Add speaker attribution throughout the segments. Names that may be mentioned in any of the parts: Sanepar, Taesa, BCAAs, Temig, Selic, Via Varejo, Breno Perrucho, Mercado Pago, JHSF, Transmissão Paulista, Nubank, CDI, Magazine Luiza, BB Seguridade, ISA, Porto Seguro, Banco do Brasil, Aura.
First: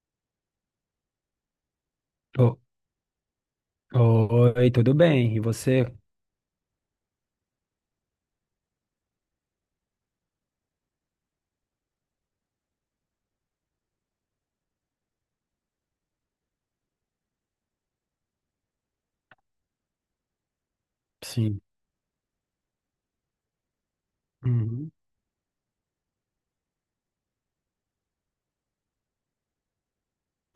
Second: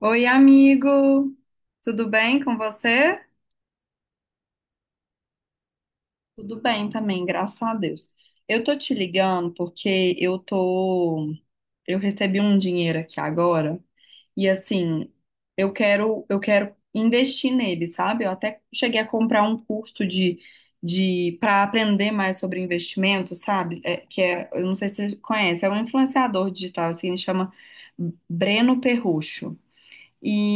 Speaker 1: Oi, amigo! Tudo bem com
Speaker 2: O-
Speaker 1: você?
Speaker 2: Oi, tudo bem? E você?
Speaker 1: Tudo bem também, graças a Deus. Eu tô te ligando porque eu recebi um dinheiro aqui agora e assim, eu quero investir nele, sabe? Eu até cheguei a comprar um curso de
Speaker 2: Sim.
Speaker 1: para aprender mais sobre investimento, sabe? É, que é, eu não sei
Speaker 2: Uhum.
Speaker 1: se você conhece, é um influenciador digital assim, ele chama Breno Perrucho.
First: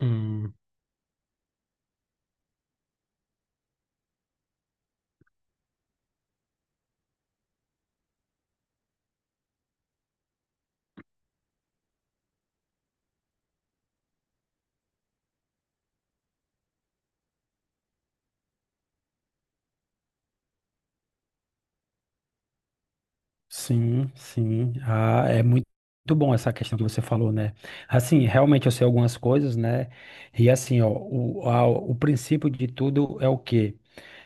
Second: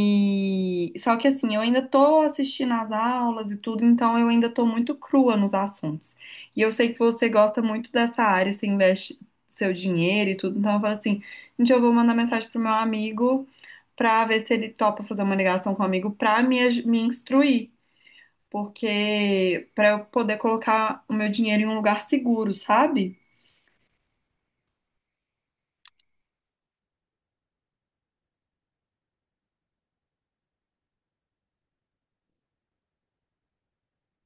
Speaker 2: Hum.
Speaker 1: só que assim, eu ainda tô assistindo às aulas e tudo, então eu ainda tô muito crua nos assuntos. E eu sei que você gosta muito dessa área, você investe seu dinheiro e tudo, então eu falo assim, gente, eu vou mandar mensagem pro meu amigo pra ver se ele topa fazer uma ligação comigo pra me, me instruir, porque pra eu poder colocar o meu dinheiro em um lugar seguro, sabe?
Speaker 2: Sim, sim. Ah, é muito, muito bom essa questão que você falou, né? Assim, realmente eu sei algumas coisas, né? E assim, ó, o princípio de tudo é o quê?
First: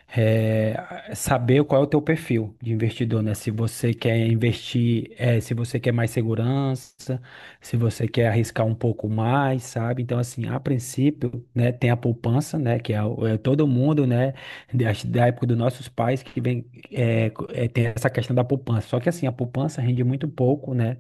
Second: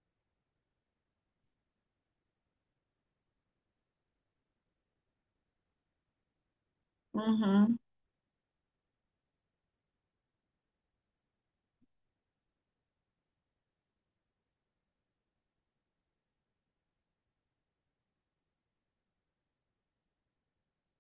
Speaker 2: Saber qual é o teu perfil de investidor, né? Se você quer investir, se você quer mais segurança, se
Speaker 1: Uhum.
Speaker 2: você quer arriscar um pouco mais, sabe? Então, assim, a princípio, né, tem a poupança, né, que é, é todo mundo, né, da época dos nossos pais que vem, tem essa questão da poupança. Só que, assim, a poupança rende muito pouco, né?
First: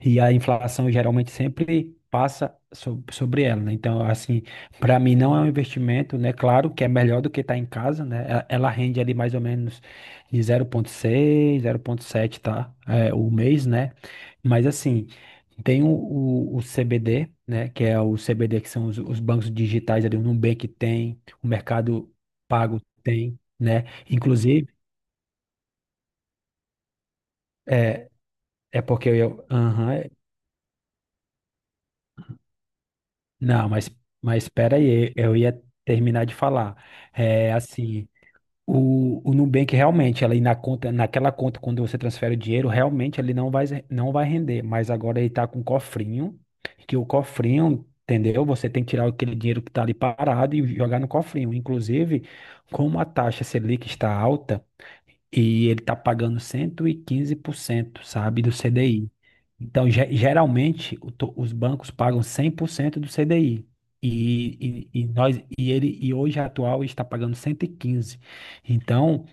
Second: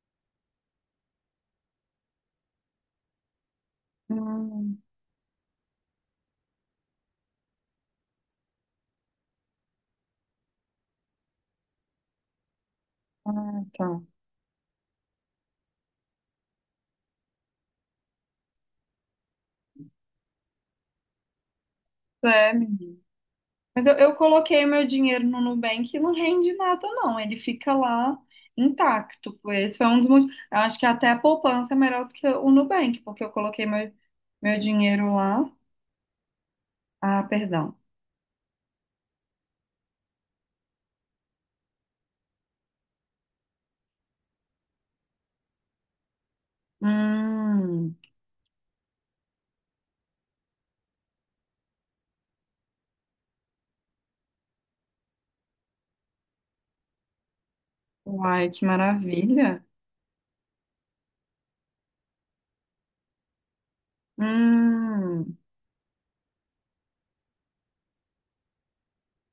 Speaker 2: E a inflação geralmente sempre passa sobre ela, né? Então, assim,
Speaker 1: Hum,
Speaker 2: para mim não é um investimento, né? Claro que é melhor do que estar em casa, né? Ela rende ali mais ou menos de 0,6, 0,7, tá? É, o
Speaker 1: ah,
Speaker 2: mês, né?
Speaker 1: tá.
Speaker 2: Mas assim, tem o CBD, né? Que é o CBD que são os bancos digitais ali, o Nubank tem, o Mercado
Speaker 1: É,
Speaker 2: Pago tem, né?
Speaker 1: mas eu coloquei
Speaker 2: Inclusive,
Speaker 1: meu dinheiro no Nubank e não rende nada, não. Ele fica
Speaker 2: é,
Speaker 1: lá intacto. Esse foi um
Speaker 2: aham.
Speaker 1: dos motivos. Eu acho que até a poupança é melhor do que o Nubank, porque eu coloquei
Speaker 2: Não, mas, mas
Speaker 1: meu
Speaker 2: espera aí,
Speaker 1: dinheiro
Speaker 2: eu
Speaker 1: lá.
Speaker 2: ia terminar de falar.
Speaker 1: Ah,
Speaker 2: É
Speaker 1: perdão.
Speaker 2: assim, o Nubank realmente, ali na conta, naquela conta, quando você transfere o dinheiro, realmente ele não vai render. Mas agora ele tá com um cofrinho, que o cofrinho,
Speaker 1: Hum,
Speaker 2: entendeu? Você tem que tirar aquele dinheiro que tá ali parado e jogar no cofrinho. Inclusive, como a taxa Selic está alta, e ele está pagando 115%, sabe,
Speaker 1: uai,
Speaker 2: do
Speaker 1: que
Speaker 2: CDI.
Speaker 1: maravilha.
Speaker 2: Então, geralmente, os bancos pagam 100% do CDI. E nós
Speaker 1: Hum,
Speaker 2: e ele e hoje a atual está pagando 115. Então,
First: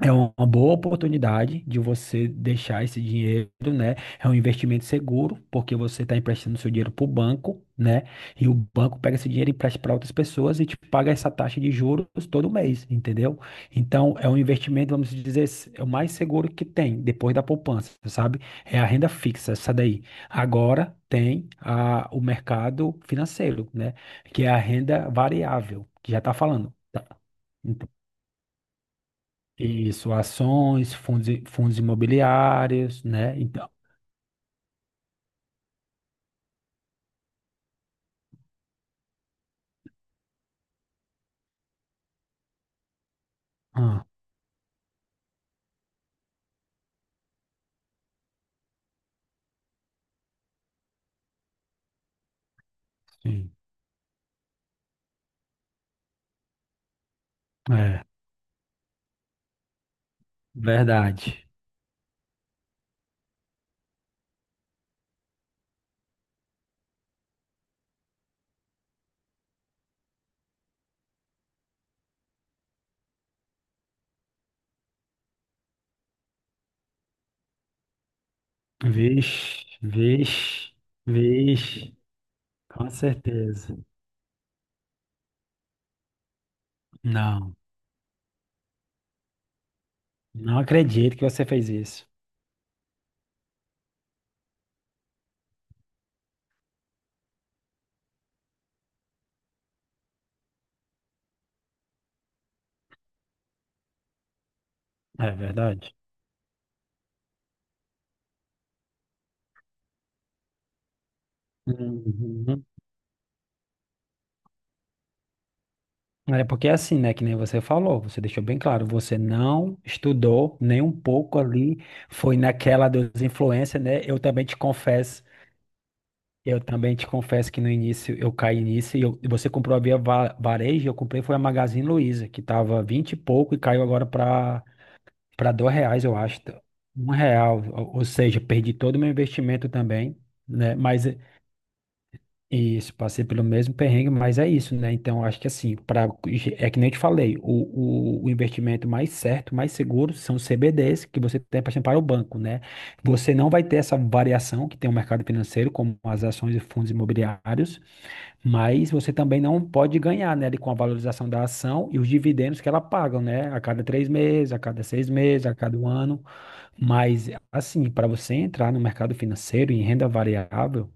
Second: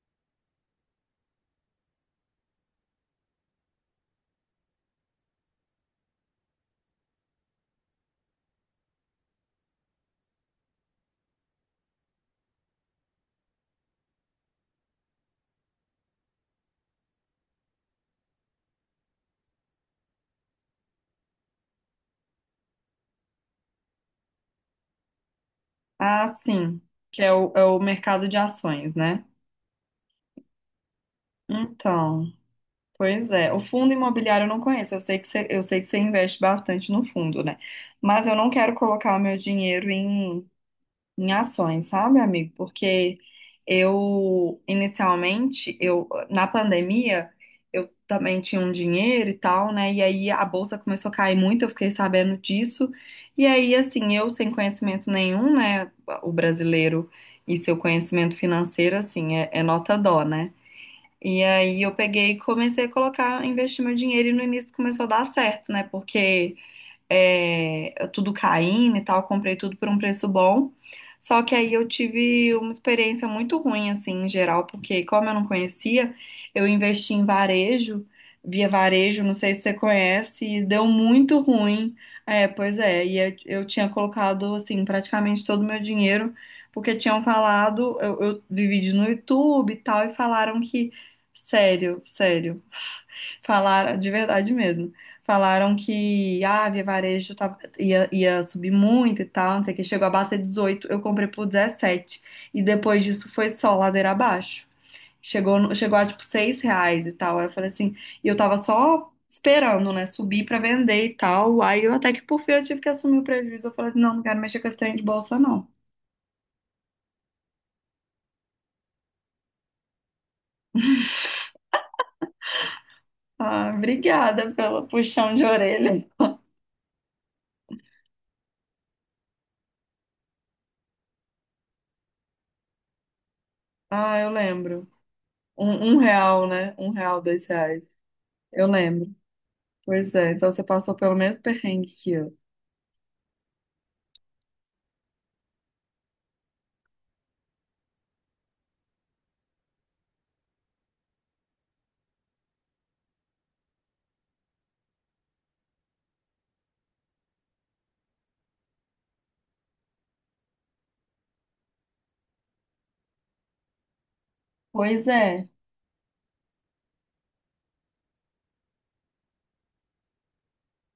Speaker 2: é uma boa oportunidade de você deixar esse dinheiro, né? É um investimento seguro, porque você está emprestando seu dinheiro para o banco, né? E o banco pega esse dinheiro e empresta para outras pessoas e te paga essa taxa de juros todo mês, entendeu? Então, é um investimento, vamos dizer, é o mais seguro que tem, depois da poupança, sabe? É a renda fixa, essa daí. Agora tem o mercado financeiro, né? Que é a renda variável, que já
Speaker 1: ah,
Speaker 2: está falando.
Speaker 1: sim,
Speaker 2: Tá?
Speaker 1: que é é o mercado de ações, né?
Speaker 2: Isso, ações, fundos, fundos
Speaker 1: Então,
Speaker 2: imobiliários,
Speaker 1: pois
Speaker 2: né?
Speaker 1: é. O
Speaker 2: Então,
Speaker 1: fundo imobiliário eu não conheço. Eu sei que você investe bastante no fundo, né? Mas eu não quero colocar o meu dinheiro em em ações, sabe, amigo? Porque
Speaker 2: ah,
Speaker 1: eu, inicialmente, eu na pandemia, eu também tinha um dinheiro e tal, né? E aí a bolsa começou a cair muito, eu fiquei sabendo disso. E
Speaker 2: sim,
Speaker 1: aí, assim, eu sem conhecimento nenhum, né? O brasileiro e seu
Speaker 2: é,
Speaker 1: conhecimento financeiro, assim, é nota dó, né? E
Speaker 2: verdade.
Speaker 1: aí eu peguei e comecei a colocar, investir meu dinheiro e no início começou a dar certo, né? Porque é, tudo caindo e tal, comprei tudo por um preço bom. Só que aí eu tive uma experiência muito ruim, assim, em geral, porque como eu não conhecia, eu investi em varejo, via varejo, não sei se
Speaker 2: Vixe,
Speaker 1: você conhece, e
Speaker 2: vixe,
Speaker 1: deu muito
Speaker 2: vixe,
Speaker 1: ruim. É, pois
Speaker 2: com
Speaker 1: é, e eu
Speaker 2: certeza.
Speaker 1: tinha colocado, assim, praticamente todo o meu dinheiro, porque tinham
Speaker 2: Não,
Speaker 1: falado, eu vi vídeos no YouTube e tal, e falaram
Speaker 2: não
Speaker 1: que,
Speaker 2: acredito que você fez
Speaker 1: sério,
Speaker 2: isso.
Speaker 1: sério. Falaram, de verdade mesmo. Falaram que ah, a Via Varejo ia subir muito e tal, não sei o que. Chegou a bater 18, eu comprei por 17. E depois disso foi só ladeira abaixo.
Speaker 2: É
Speaker 1: Chegou, no-
Speaker 2: verdade.
Speaker 1: chegou a tipo 6 reais e tal. Aí eu falei assim, e eu tava só esperando, né, subir pra vender e tal. Aí eu até que por fim eu
Speaker 2: Uhum.
Speaker 1: tive que assumir o prejuízo. Eu falei assim, não, não quero mexer com esse trem de bolsa, não.
Speaker 2: É porque é assim, né, que nem você falou, você deixou bem claro, você não estudou nem um pouco ali, foi naquela dos
Speaker 1: Ah,
Speaker 2: influencers, né? Eu também
Speaker 1: obrigada
Speaker 2: te
Speaker 1: pelo
Speaker 2: confesso
Speaker 1: puxão de orelha.
Speaker 2: Eu também te confesso que no início eu caí nisso e você comprou a Varejo, eu comprei foi a Magazine Luiza, que tava 20 e pouco e caiu agora
Speaker 1: Ah, eu lembro.
Speaker 2: para dois
Speaker 1: Um
Speaker 2: reais, eu acho.
Speaker 1: real,
Speaker 2: Tá?
Speaker 1: né? Um
Speaker 2: Um
Speaker 1: real, dois
Speaker 2: real,
Speaker 1: reais.
Speaker 2: ou seja,
Speaker 1: Eu
Speaker 2: perdi todo o meu
Speaker 1: lembro.
Speaker 2: investimento
Speaker 1: Pois
Speaker 2: também,
Speaker 1: é, então você
Speaker 2: né?
Speaker 1: passou pelo mesmo perrengue que eu.
Speaker 2: Isso, passei pelo mesmo perrengue, mas é isso, né? Então, eu acho que assim, para é que nem eu te falei, o investimento mais certo, mais seguro são os CBDs que você tem para o banco, né? Você não vai ter essa variação que tem o mercado financeiro, como as ações e fundos imobiliários. Mas você também não pode ganhar, né, ali com a valorização da ação e os dividendos que ela paga, né, a cada 3 meses, a cada
Speaker 1: Pois
Speaker 2: 6 meses,
Speaker 1: é,
Speaker 2: a cada 1 ano. Mas, assim, para você entrar no mercado financeiro em renda variável,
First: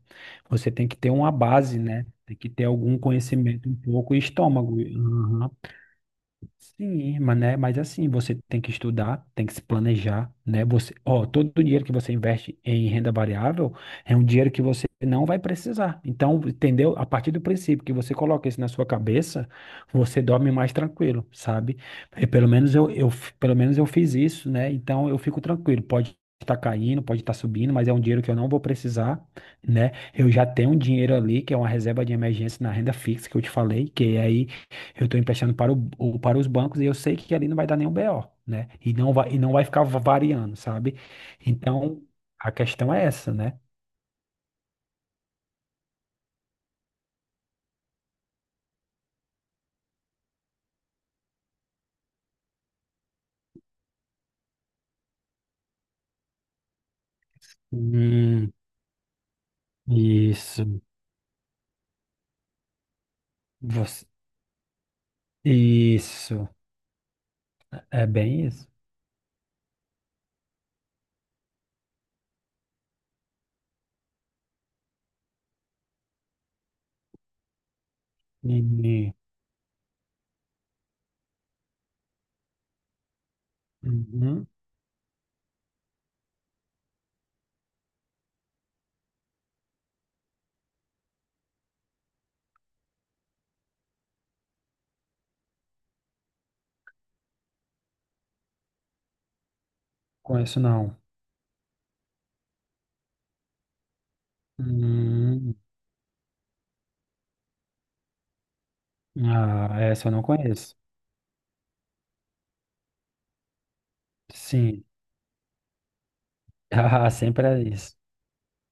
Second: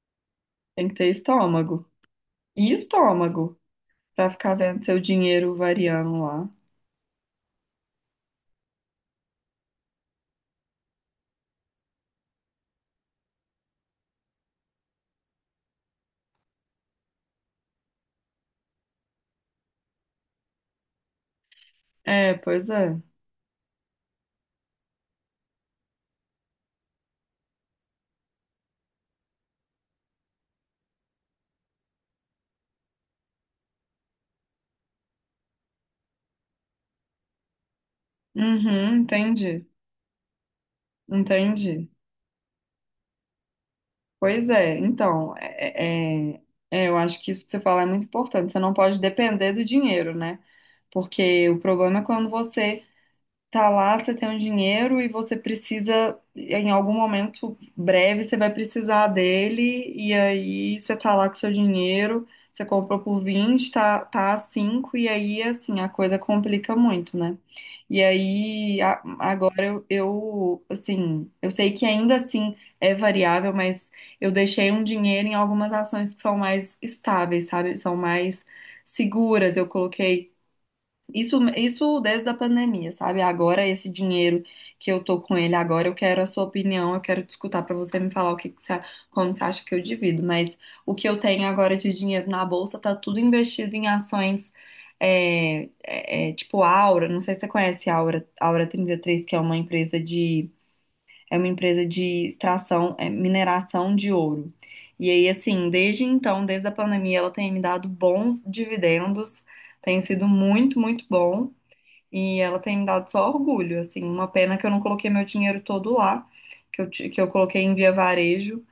Speaker 2: você
Speaker 1: tem
Speaker 2: tem
Speaker 1: que
Speaker 2: que
Speaker 1: ter
Speaker 2: ter uma base,
Speaker 1: estômago.
Speaker 2: né? Tem que ter
Speaker 1: E
Speaker 2: algum
Speaker 1: estômago,
Speaker 2: conhecimento um pouco e
Speaker 1: pra ficar
Speaker 2: estômago.
Speaker 1: vendo seu dinheiro variando lá.
Speaker 2: Sim, mas, né, assim, você tem que estudar, tem que se planejar, né? Você, ó, todo o dinheiro que você investe em renda variável é um dinheiro que você não vai precisar. Então, entendeu? A partir do princípio que você coloca isso na sua cabeça, você dorme mais tranquilo, sabe? E
Speaker 1: É,
Speaker 2: pelo
Speaker 1: pois
Speaker 2: menos
Speaker 1: é.
Speaker 2: pelo menos eu fiz isso, né? Então eu fico tranquilo. Pode estar caindo, pode estar subindo, mas é um dinheiro que eu não vou precisar, né? Eu já tenho um dinheiro ali, que é uma reserva de emergência na renda fixa que eu te falei, que aí eu estou emprestando para, para os bancos e eu sei que ali não vai dar nenhum BO, né?
Speaker 1: Uhum,
Speaker 2: E não vai
Speaker 1: entendi.
Speaker 2: ficar variando, sabe?
Speaker 1: Entendi.
Speaker 2: Então, a questão é essa, né?
Speaker 1: Pois é, então, eu acho que isso que você fala é muito importante. Você não pode depender do dinheiro, né? Porque o problema é quando você tá lá, você tem um dinheiro e você precisa, em algum momento breve, você vai
Speaker 2: Hum,
Speaker 1: precisar dele, e aí
Speaker 2: isso.
Speaker 1: você tá lá com seu dinheiro, você comprou por 20 tá,
Speaker 2: Você-
Speaker 1: tá a 5 e aí, assim, a coisa
Speaker 2: isso.
Speaker 1: complica muito, né? E
Speaker 2: É bem isso.
Speaker 1: aí, agora eu, assim, eu sei que ainda assim é variável, mas eu deixei um dinheiro em algumas ações que são mais estáveis, sabe? São mais
Speaker 2: E-
Speaker 1: seguras, eu coloquei isso, isso desde a pandemia, sabe? Agora, esse dinheiro
Speaker 2: uhum,
Speaker 1: que eu tô com ele agora, eu quero a sua opinião, eu quero te escutar pra você me falar o que que você, como você acha que eu divido. Mas o que eu tenho agora de dinheiro na bolsa tá tudo investido em ações tipo Aura. Não sei se você conhece a Aura, Aura 33 que é
Speaker 2: conheço não.
Speaker 1: é uma empresa de extração, mineração de ouro. E aí,
Speaker 2: Hum,
Speaker 1: assim, desde então, desde a pandemia, ela tem me dado bons dividendos.
Speaker 2: ah,
Speaker 1: Tem
Speaker 2: essa eu não
Speaker 1: sido
Speaker 2: conheço.
Speaker 1: muito, muito bom. E ela tem me dado só orgulho, assim, uma pena que eu não
Speaker 2: Sim.
Speaker 1: coloquei meu dinheiro todo lá, que eu, ti-
Speaker 2: Ah,
Speaker 1: que eu
Speaker 2: sempre
Speaker 1: coloquei
Speaker 2: é
Speaker 1: em via
Speaker 2: isso.
Speaker 1: varejo,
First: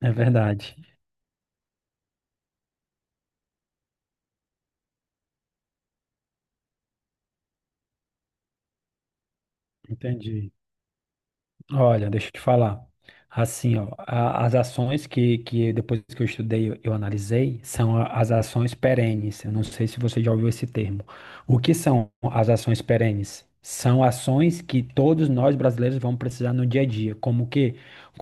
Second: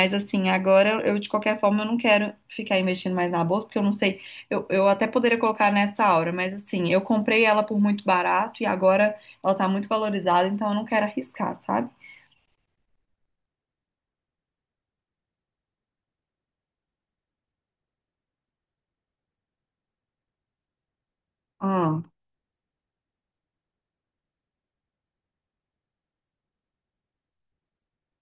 Speaker 2: É
Speaker 1: assim,
Speaker 2: verdade.
Speaker 1: agora eu de qualquer forma eu não quero ficar investindo mais na bolsa, porque eu não sei, eu até poderia colocar nessa hora, mas assim, eu comprei ela por muito barato e agora ela tá muito valorizada,
Speaker 2: Entendi.
Speaker 1: então eu não quero arriscar, sabe?
Speaker 2: Olha, deixa eu te falar. Assim, ó, as ações que depois que eu estudei, eu analisei, são as ações perenes. Eu não sei se você já ouviu esse termo. O que
Speaker 1: Ah,
Speaker 2: são as ações perenes? São ações que todos nós brasileiros vamos precisar no dia a dia,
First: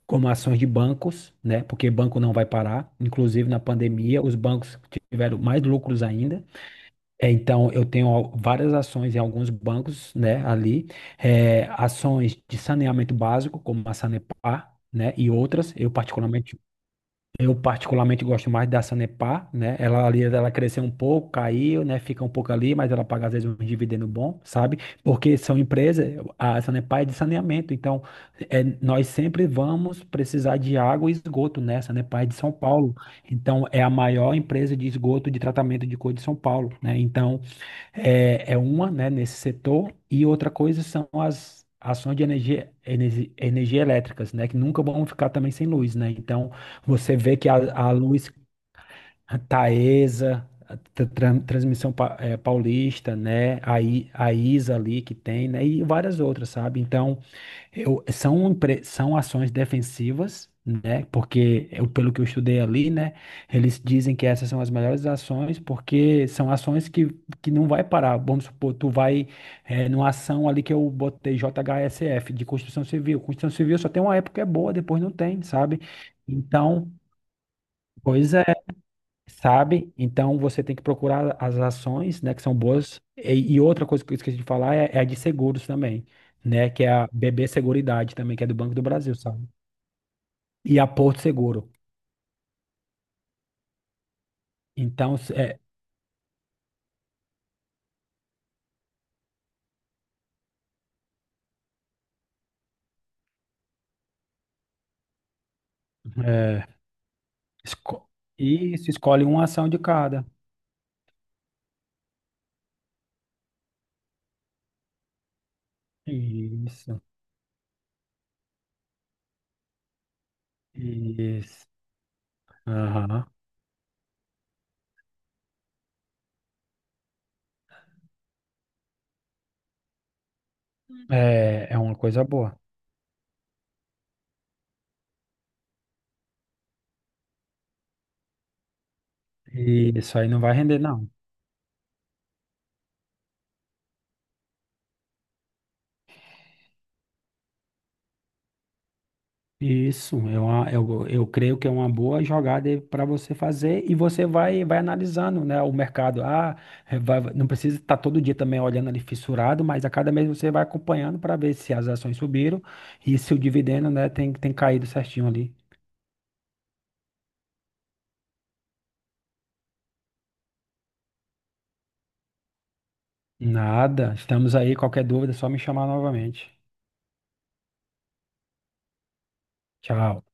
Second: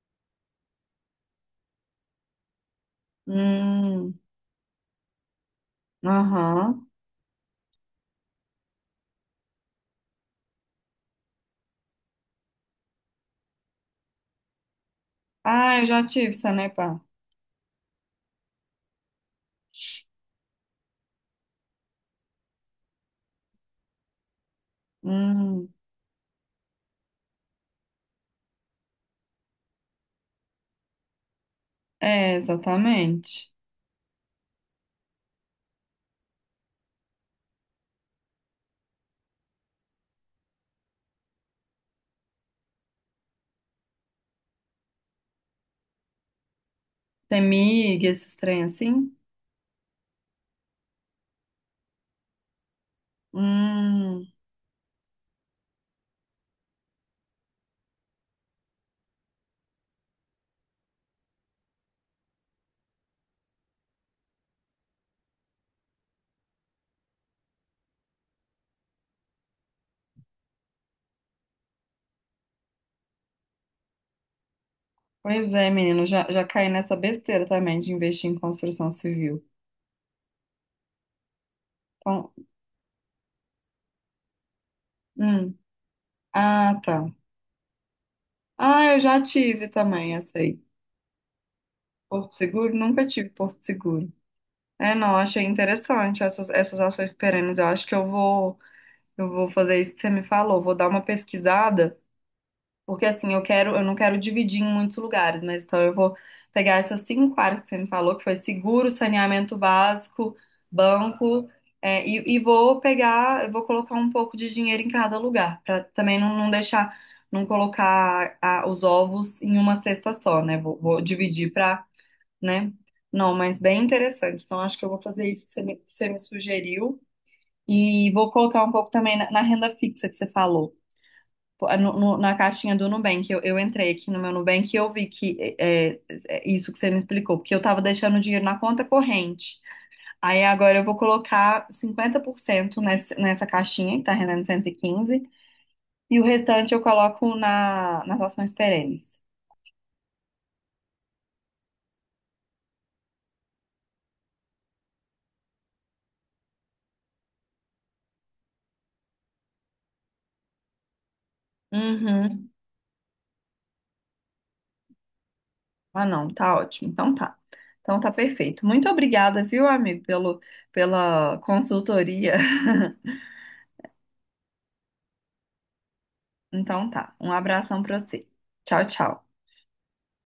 Speaker 2: como ações de bancos, né? Porque banco não vai parar. Inclusive na
Speaker 1: hum,
Speaker 2: pandemia, os bancos tiveram mais lucros ainda.
Speaker 1: aham.
Speaker 2: É, então, eu tenho várias ações em alguns bancos, né, ali, é, ações de saneamento básico, como a Sanepar, né, e outras.
Speaker 1: Ah, eu já tive Sanepar.
Speaker 2: Eu particularmente gosto mais da Sanepar, né, ela ali, ela cresceu um pouco, caiu, né, fica um pouco ali, mas ela paga às vezes um dividendo bom, sabe? Porque são
Speaker 1: Hum,
Speaker 2: empresas, a Sanepar é de saneamento, então é, nós sempre vamos precisar de água e esgoto, né? A Sanepar é de
Speaker 1: é,
Speaker 2: São Paulo,
Speaker 1: exatamente.
Speaker 2: então é a maior empresa de esgoto de tratamento de cor de São Paulo, né? Então, é uma, né, nesse setor, e outra coisa são as ações de energia, energia, elétricas, né, que nunca vão ficar também sem luz, né? Então, você vê que a
Speaker 1: Temig,
Speaker 2: luz
Speaker 1: esses trem assim?
Speaker 2: Taesa, Transmissão Paulista, né,
Speaker 1: Hum.
Speaker 2: a ISA ali que tem, né, e várias outras, sabe? Então, são ações defensivas, né? Porque, pelo que eu estudei ali, né? Eles dizem que essas são as melhores ações, porque são ações que não vai parar. Vamos supor, tu vai numa ação ali que eu botei JHSF de construção civil. Construção civil só tem uma época que é boa, depois não tem,
Speaker 1: Pois é,
Speaker 2: sabe?
Speaker 1: menino, já, já caí
Speaker 2: Então,
Speaker 1: nessa besteira também de investir
Speaker 2: pois
Speaker 1: em
Speaker 2: é,
Speaker 1: construção civil.
Speaker 2: sabe? Então você tem que procurar as ações,
Speaker 1: Então,
Speaker 2: né, que são boas. E outra coisa que eu esqueci de falar é, é a de
Speaker 1: hum,
Speaker 2: seguros também, né,
Speaker 1: ah,
Speaker 2: que é a
Speaker 1: tá.
Speaker 2: BB Seguridade também, que é do Banco do
Speaker 1: Ah, eu
Speaker 2: Brasil,
Speaker 1: já
Speaker 2: sabe?
Speaker 1: tive também essa aí.
Speaker 2: E a Porto Seguro.
Speaker 1: Porto Seguro? Nunca tive Porto Seguro. É,
Speaker 2: Então,
Speaker 1: não, achei interessante essas ações perenes. Eu acho que eu vou fazer isso que você me falou. Vou dar uma pesquisada. Porque assim, eu quero, eu não quero dividir em muitos lugares, mas então eu vou
Speaker 2: é,
Speaker 1: pegar essas cinco áreas que você me
Speaker 2: esco-
Speaker 1: falou, que foi
Speaker 2: isso,
Speaker 1: seguro,
Speaker 2: escolhe uma
Speaker 1: saneamento
Speaker 2: ação de cada.
Speaker 1: básico, banco, e vou pegar, eu vou colocar um pouco de dinheiro em cada lugar, para também não, não deixar,
Speaker 2: Isso,
Speaker 1: não colocar os ovos em uma cesta só, né? Vou dividir
Speaker 2: isso.
Speaker 1: para, né?
Speaker 2: Aham.
Speaker 1: Não, mas bem interessante. Então acho que eu vou fazer isso que você me sugeriu e vou colocar um pouco também na renda fixa que você falou.
Speaker 2: É,
Speaker 1: Pô, é
Speaker 2: é uma coisa
Speaker 1: na
Speaker 2: boa.
Speaker 1: caixinha do Nubank, eu entrei aqui no meu Nubank e eu vi que é isso que você me explicou, porque eu tava deixando o dinheiro na conta corrente.
Speaker 2: Isso aí não
Speaker 1: Aí
Speaker 2: vai
Speaker 1: agora
Speaker 2: render,
Speaker 1: eu vou
Speaker 2: não.
Speaker 1: colocar 50% nessa caixinha, que tá rendendo 115, e quinze, e o restante eu coloco nas ações perenes.
Speaker 2: Isso, eu creio que é uma boa jogada para você fazer e você vai analisando, né, o mercado. Ah, não precisa estar todo dia também olhando ali fissurado, mas a cada mês você vai acompanhando para ver se as ações
Speaker 1: Uhum.
Speaker 2: subiram e se o dividendo, né, tem caído certinho ali.
Speaker 1: Ah, não, tá ótimo. Então tá. Então tá perfeito. Muito obrigada, viu, amigo, pela consultoria.
Speaker 2: Nada, estamos aí, qualquer dúvida é só me chamar novamente.
Speaker 1: Então tá. Um abração pra você. Tchau, tchau.
Speaker 2: Tchau.